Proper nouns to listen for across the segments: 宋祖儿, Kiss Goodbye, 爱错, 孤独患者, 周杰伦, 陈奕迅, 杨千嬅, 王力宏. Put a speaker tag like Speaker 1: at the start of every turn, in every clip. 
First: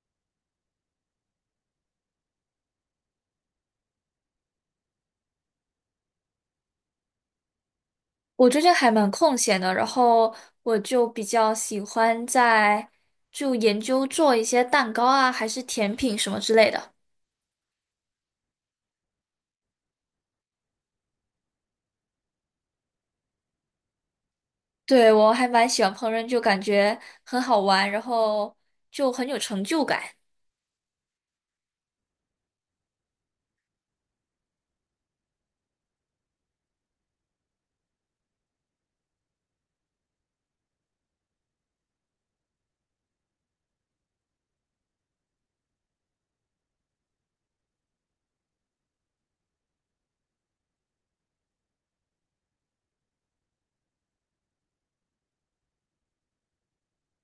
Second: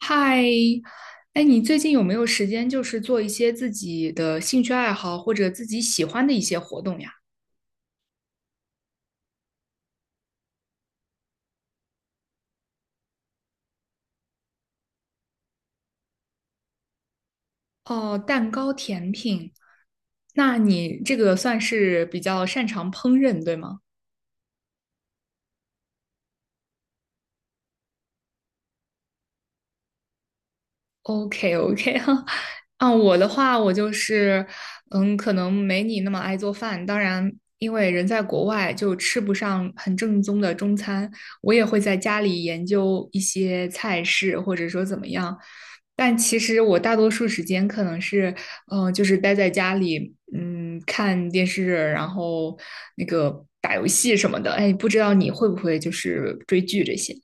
Speaker 1: 嗨，哎，你最近有没有时间，就是做一些自己的兴趣爱好或者自己喜欢的一些活动呀？
Speaker 2: 我最近还蛮空闲的，然后我就比较喜欢就研究做一些蛋糕啊，还是甜品什么之类的。
Speaker 1: 哦，蛋糕、甜品，那你这个算是比较擅长烹饪，对吗？
Speaker 2: 对，我还蛮喜欢烹饪，就感觉很好玩，然后就很有成就感。
Speaker 1: OK OK 啊，我的话，我就是，可能没你那么爱做饭。当然，因为人在国外，就吃不上很正宗的中餐。我也会在家里研究一些菜式，或者说怎么样。但其实我大多数时间可能是，就是待在家里，嗯，看电视，然后那个打游戏什么的。哎，不知道你会不会就是追剧这些？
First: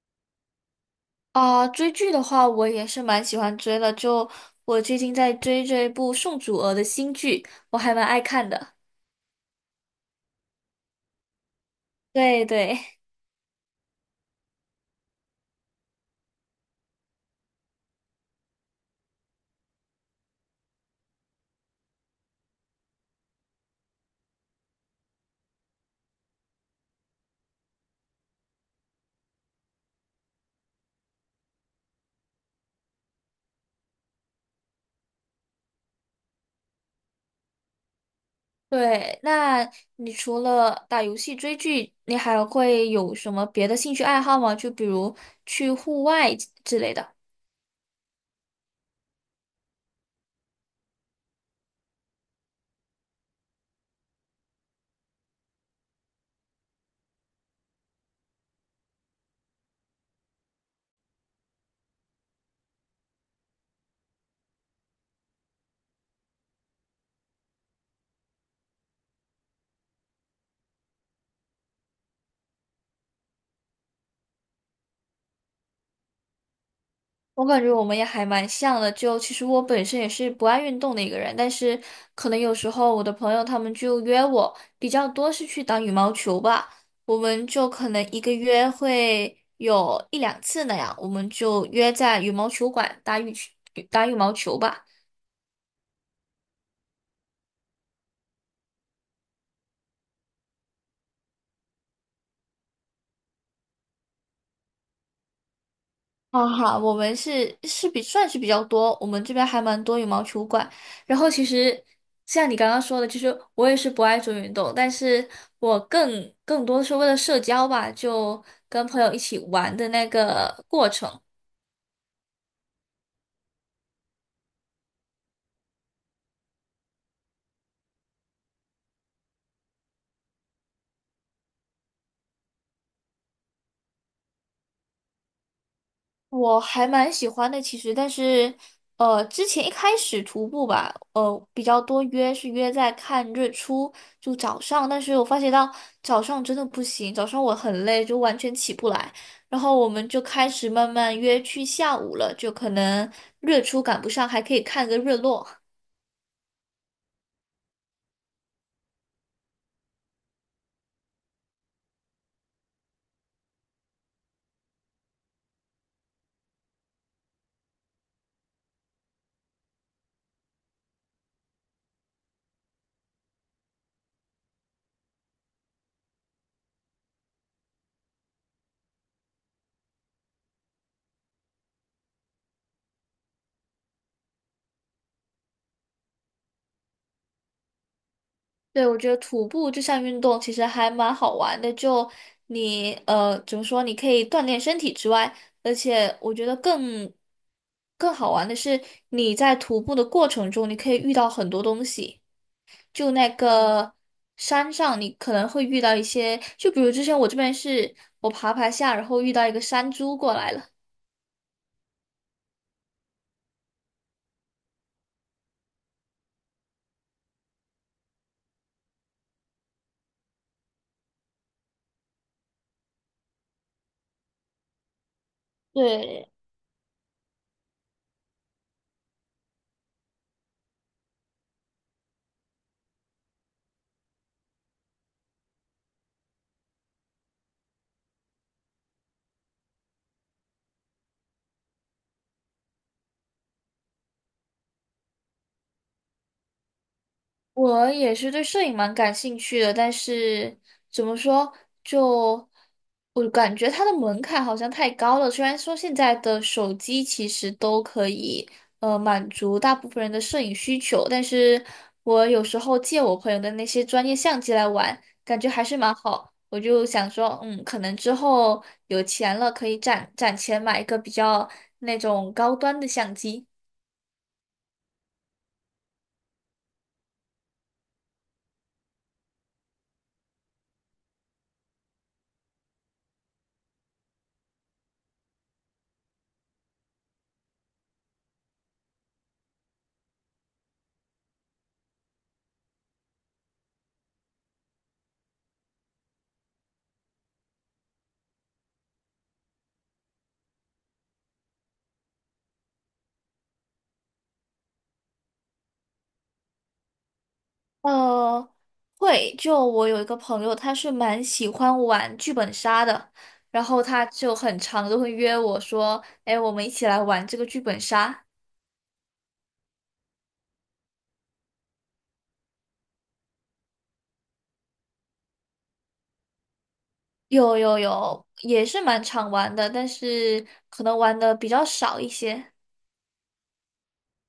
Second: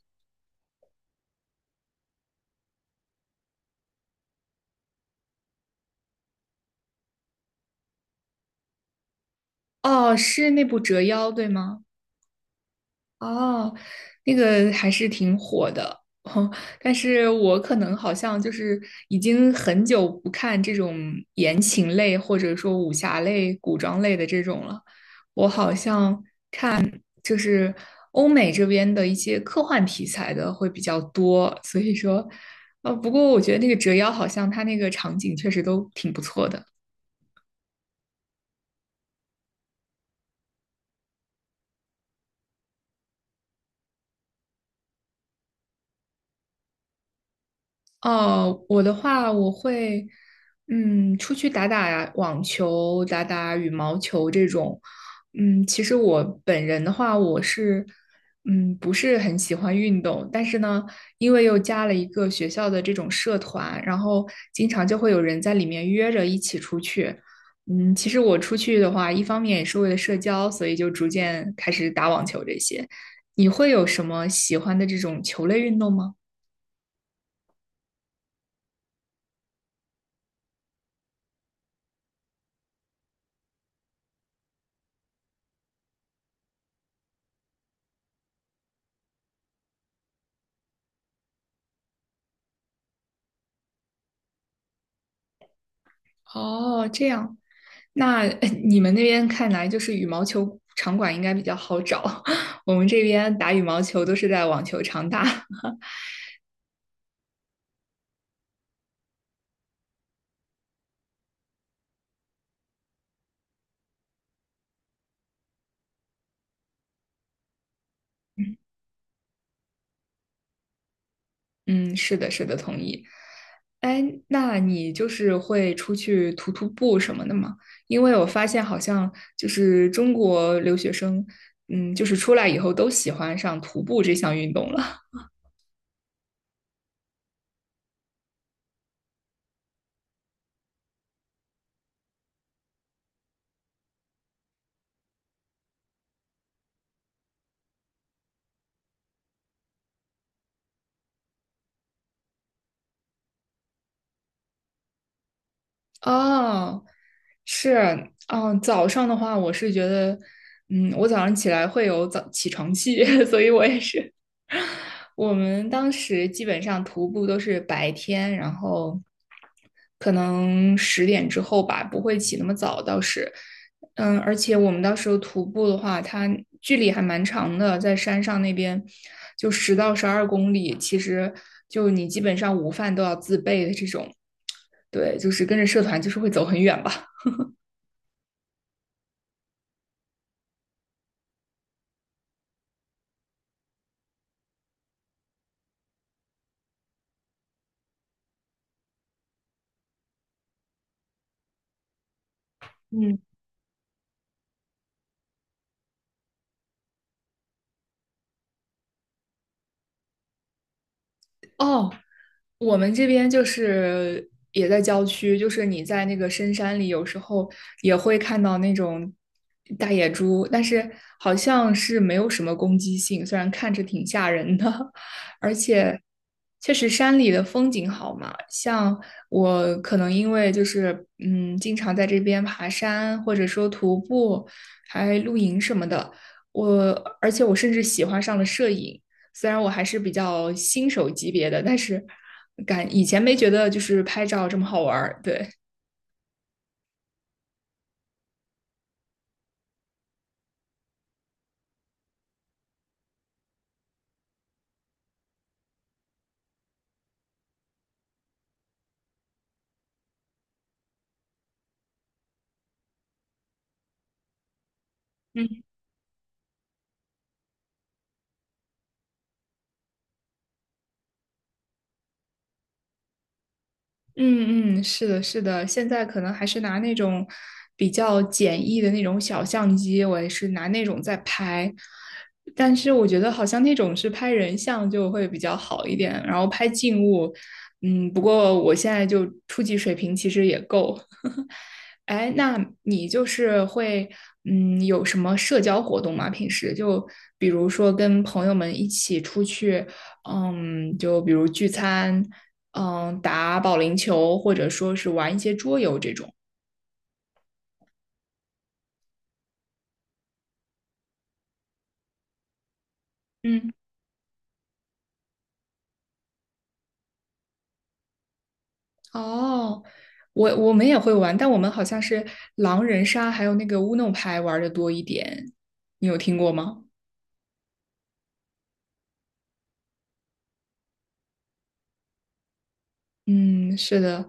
Speaker 2: 啊、追剧的话，我也是蛮喜欢追的，就我最近在追这部宋祖儿的新剧，我还蛮爱看的。
Speaker 1: 哦，是那部《折腰》，对吗？
Speaker 2: 对对。
Speaker 1: 哦，那个还是挺火的，但是我可能好像就是已经很久不看这种言情类或者说武侠类、古装类的这种了。我好像就是欧美这边的一些科幻题材的会比较多，所以说，不过我觉得那个折腰好像它那个场景确实都挺不错的。
Speaker 2: 对，那你除了打游戏、追剧，你还会有什么别的兴趣爱好吗？就比如去户外之类的。
Speaker 1: 哦，我的话，我会，出去打打网球、打打羽毛球这种。嗯，其实我本人的话，我是，不是很喜欢运动，但是呢，因为又加了一个学校的这种社团，然后经常就会有人在里面约着一起出去。嗯，其实我出去的话，一方面也是为了社交，所以就逐渐开始打网球这些。你会有什么喜欢的这种球类运动吗？
Speaker 2: 我感觉我们也还蛮像的，就其实我本身也是不爱运动的一个人，但是可能有时候我的朋友他们就约我，比较多是去打羽毛球吧，我们就可能一个月会有一两次那样，我们就约在羽毛球馆打羽毛球吧。
Speaker 1: 哦，这样。那你们那边看来就是羽毛球场馆应该比较好找，我们这边打羽毛球都是在网球场打。
Speaker 2: 好好，我们是是比算是比较多，我们这边还蛮多羽毛球馆。然后其实像你刚刚说的，其实我也是不爱做运动，但是我更多是为了社交吧，就跟朋友一起玩的那个过程。
Speaker 1: 嗯，是的，是的，同意。哎，那你就是会出去徒步什么的吗？因为我发现好像就是中国留学生，嗯，就是出来以后都喜欢上徒步这项运动了。
Speaker 2: 我还蛮喜欢的，其实，但是，之前一开始徒步吧，比较多约是约在看日出，就早上。但是我发觉到早上真的不行，早上我很累，就完全起不来。然后我们就开始慢慢约去下午了，就可能日出赶不上，还可以看个日落。
Speaker 1: 哦，是，嗯，早上的话，我是觉得，我早上起来会有早起床气，所以我也是。我们当时基本上徒步都是白天，然后可能10点之后吧，不会起那么早，倒是，嗯，而且我们到时候徒步的话，它距离还蛮长的，在山上那边就10到12公里，其实就你基本上午饭都要自备的这种。对，就是跟着社团就是会走很远吧。
Speaker 2: 对，我觉得徒步这项运动其实还蛮好玩的，就你怎么说，你可以锻炼身体之外，而且我觉得更好玩的是你在徒步的过程中，你可以遇到很多东西。就
Speaker 1: 嗯，
Speaker 2: 那个山上，你可能会遇到一些，就比如之前我这边是我爬爬下，然后遇到一个山猪过来了。
Speaker 1: 哦，我们这边就是也在郊区，就是你在那个深山里，有时候也会看到那种大野猪，但是好像是没有什么攻击性，虽然看着挺吓人的，而且
Speaker 2: 对，
Speaker 1: 确实山里的风景好嘛。像我可能因为就是经常在这边爬山，或者说徒步，还露营什么的，我而且我甚至喜欢上了摄影。虽然我还是比较新手级别的，但是感以前没觉得就是拍照这么好玩儿。对，
Speaker 2: 我也是对摄影蛮感兴趣的，但是怎么说，就我感觉它的门槛好像太高了。虽然说现在的手机其实都可以，满足大部分人的摄影需求，但是我有时候借我朋友的那些专业相机来玩，感觉
Speaker 1: 嗯
Speaker 2: 还是蛮好。我就想说，嗯，可能之后有钱了，可以攒攒钱买一个比较那种高端的相机。
Speaker 1: 嗯，是的，是的，现在可能还是拿那种比较简易的那种小相机，我也是拿那种在拍。但是我觉得好像那种是拍人像就会比较好一点，然后拍静物，不过我现在就初级水平其实也够。哎，那你就是会，有什么社交活动吗？平时就比如说跟朋友们一起出去，嗯，就比如聚餐，嗯，打保龄球，或者说是玩一些桌游这种。
Speaker 2: 呃，会，就我有一个朋友，他是蛮喜欢玩剧本杀的，然
Speaker 1: 嗯，
Speaker 2: 后他就很常都会约我说，哎，我们一起来玩这个剧本杀。
Speaker 1: 哦，我们也会玩，但我们好像是狼人杀还有那个乌弄牌玩的多一点。你有听过吗？
Speaker 2: 有有有，也是蛮常玩的，但是可能玩的比较少一些。
Speaker 1: 嗯，是的，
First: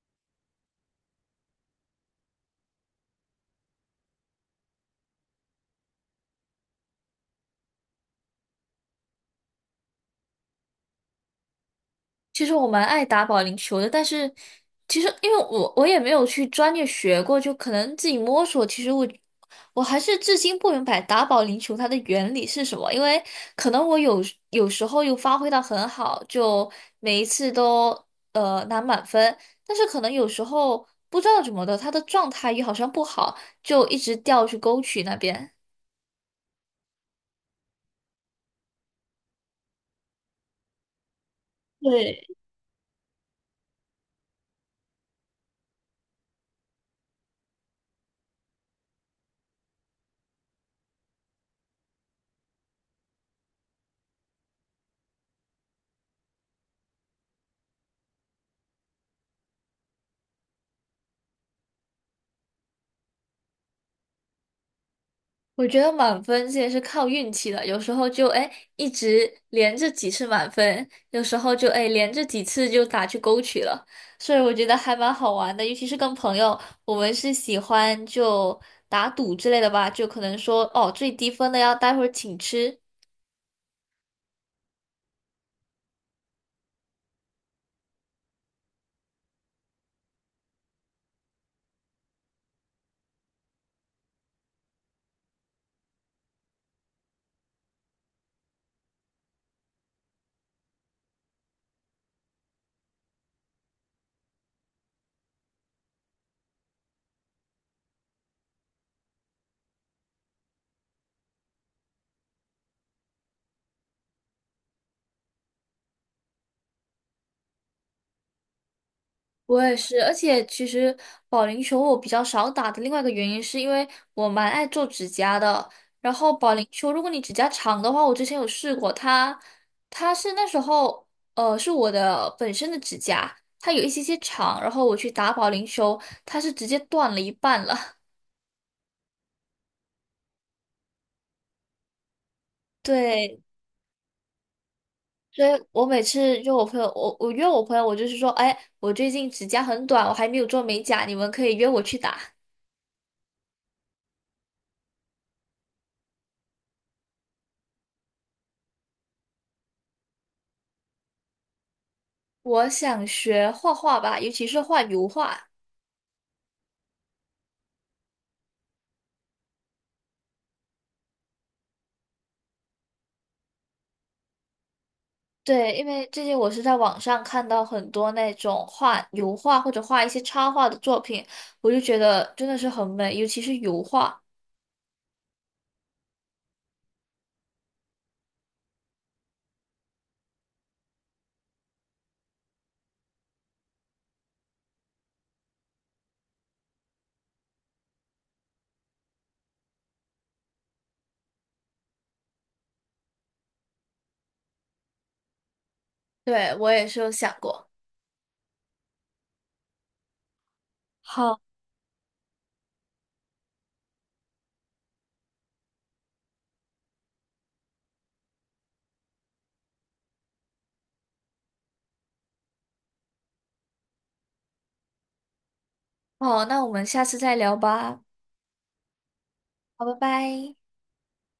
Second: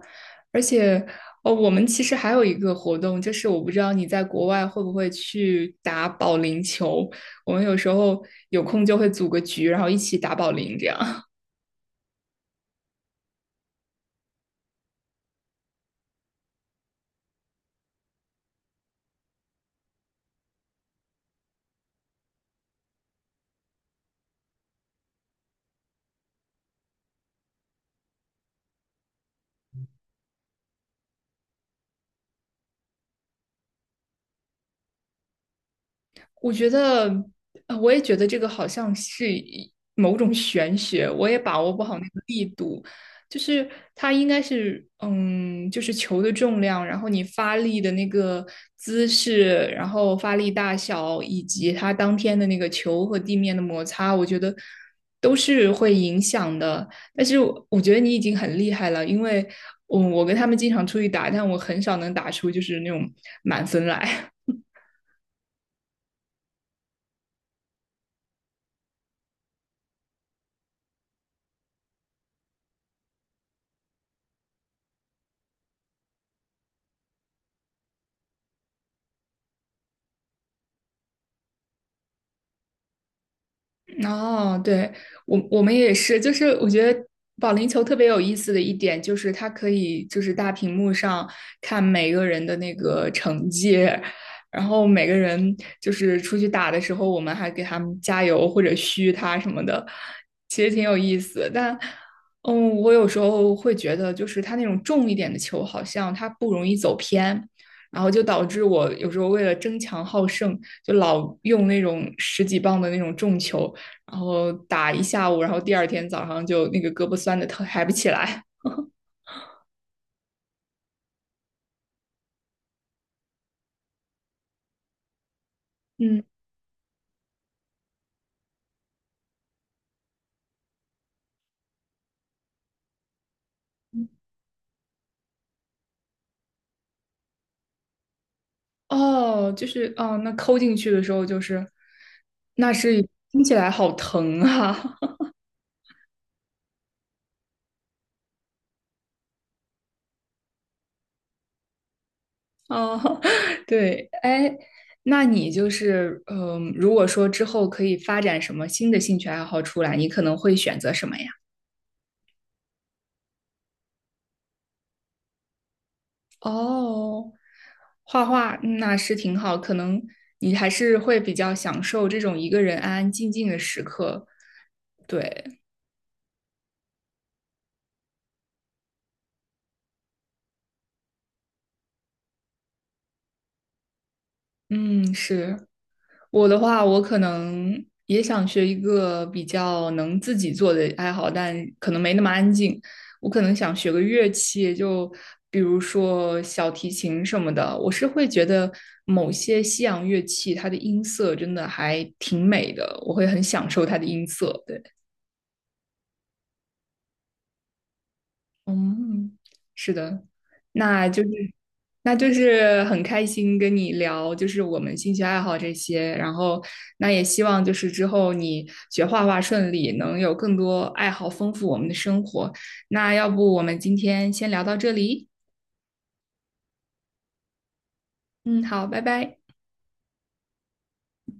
Speaker 1: 而且哦，我们其实还有一个活动，就是我不知道你在国外会不会去打保龄球，我们有时候有空就会组个局，然后一起打保龄这样。
Speaker 2: 其实我蛮爱打保龄球的，但是其实因为我也没有去专业学过，就可能自己摸索。其实我还是至今不明白打保龄球它的原理是什么，因为可能我有时候又发挥的很好，就每一次都拿满分，但是可能有时候不知道怎么的，他的状态也好像不好，就一直掉去沟渠那边。
Speaker 1: 我觉得，我也觉得这个好像是一某种玄学，我也把握不好那个
Speaker 2: 对，
Speaker 1: 力度。就是它应该是，就是球的重量，然后你发力的那个姿势，然后发力大小，以及它当天的那个球和地面的摩擦，我觉得都是会影响的。但是我觉得你已经很厉害了，因为我跟他们经常出去打，但我很少能打出就是那种满分来。
Speaker 2: 我觉得满分这也是靠运气的，有时候就哎一直连着几次满分，有时候就哎连着几次就打去勾取了，所以我觉得还蛮好玩的，尤其是跟朋友，我们是喜欢就打赌之类的吧，就可能说哦最低分的要待会儿请吃，
Speaker 1: 哦，对，我们也是，就是我觉得保龄球特别有意思的一点就是它可以就是大屏幕上看每个人的那个成绩，然后每个人就是出去打的时候，我们还给他们加油或者嘘他什么的，其实挺有意思。但我有时候会觉得就是它那种重一点的球好像它不容易走偏。然后就导致我有时候为了争强好胜，就老用那种十几磅的那种重球，然后打一下午，然后第二天早上就那个胳膊酸的疼，抬不起来。
Speaker 2: 我也是，而且其实保龄球我比较少打的另外一个原因，是因为我蛮爱做指甲的。然
Speaker 1: 嗯，
Speaker 2: 后保龄球，如果你指甲长的话，我之前有试过，它是那时候是我的本身的指甲，它有一些些长，然后我去打保龄球，它是直接断了一半了。
Speaker 1: 哦，那抠进去的时候就是，那是
Speaker 2: 对，
Speaker 1: 听起来好疼啊！
Speaker 2: 所以我每次约我朋友，我约我朋友，我就是说，哎，我最近指甲很短，我还没有做美甲，你们可以约我去打。
Speaker 1: 哦，对，哎，那你就是如果说之后可以发展什么新的兴趣爱好出来，你可能会选择什么呀？
Speaker 2: 我想学画画吧，尤其是画油画。
Speaker 1: 哦，画画那是挺好，可能你还是会比较享受这种一个人安安静静的时刻。对，
Speaker 2: 对，因为最近我是在网上看到很多那种画油画或者画一些插画的作品，我就觉得真的是很美，尤其是油画。
Speaker 1: 嗯，是。我的话，我可能也想学一个比较能自己做的爱好，但可能没那么安静。我可能想学个乐器，就比如说小提琴什么的。我是会觉得某些西洋乐器它的音色真的还挺美的，我会很享受它的音色。对。
Speaker 2: 对，我也是有想过。
Speaker 1: 嗯，是的，那就是，
Speaker 2: 好，
Speaker 1: 很开心跟你聊，就是我们兴趣爱好这些，然后那也希望就是之后你学画画顺利，能有更多爱好丰富我们的生活。那要不我们今天先聊到这里？
Speaker 2: 好，那我们下次再聊吧。
Speaker 1: 嗯，好，拜拜。
Speaker 2: 好，拜拜。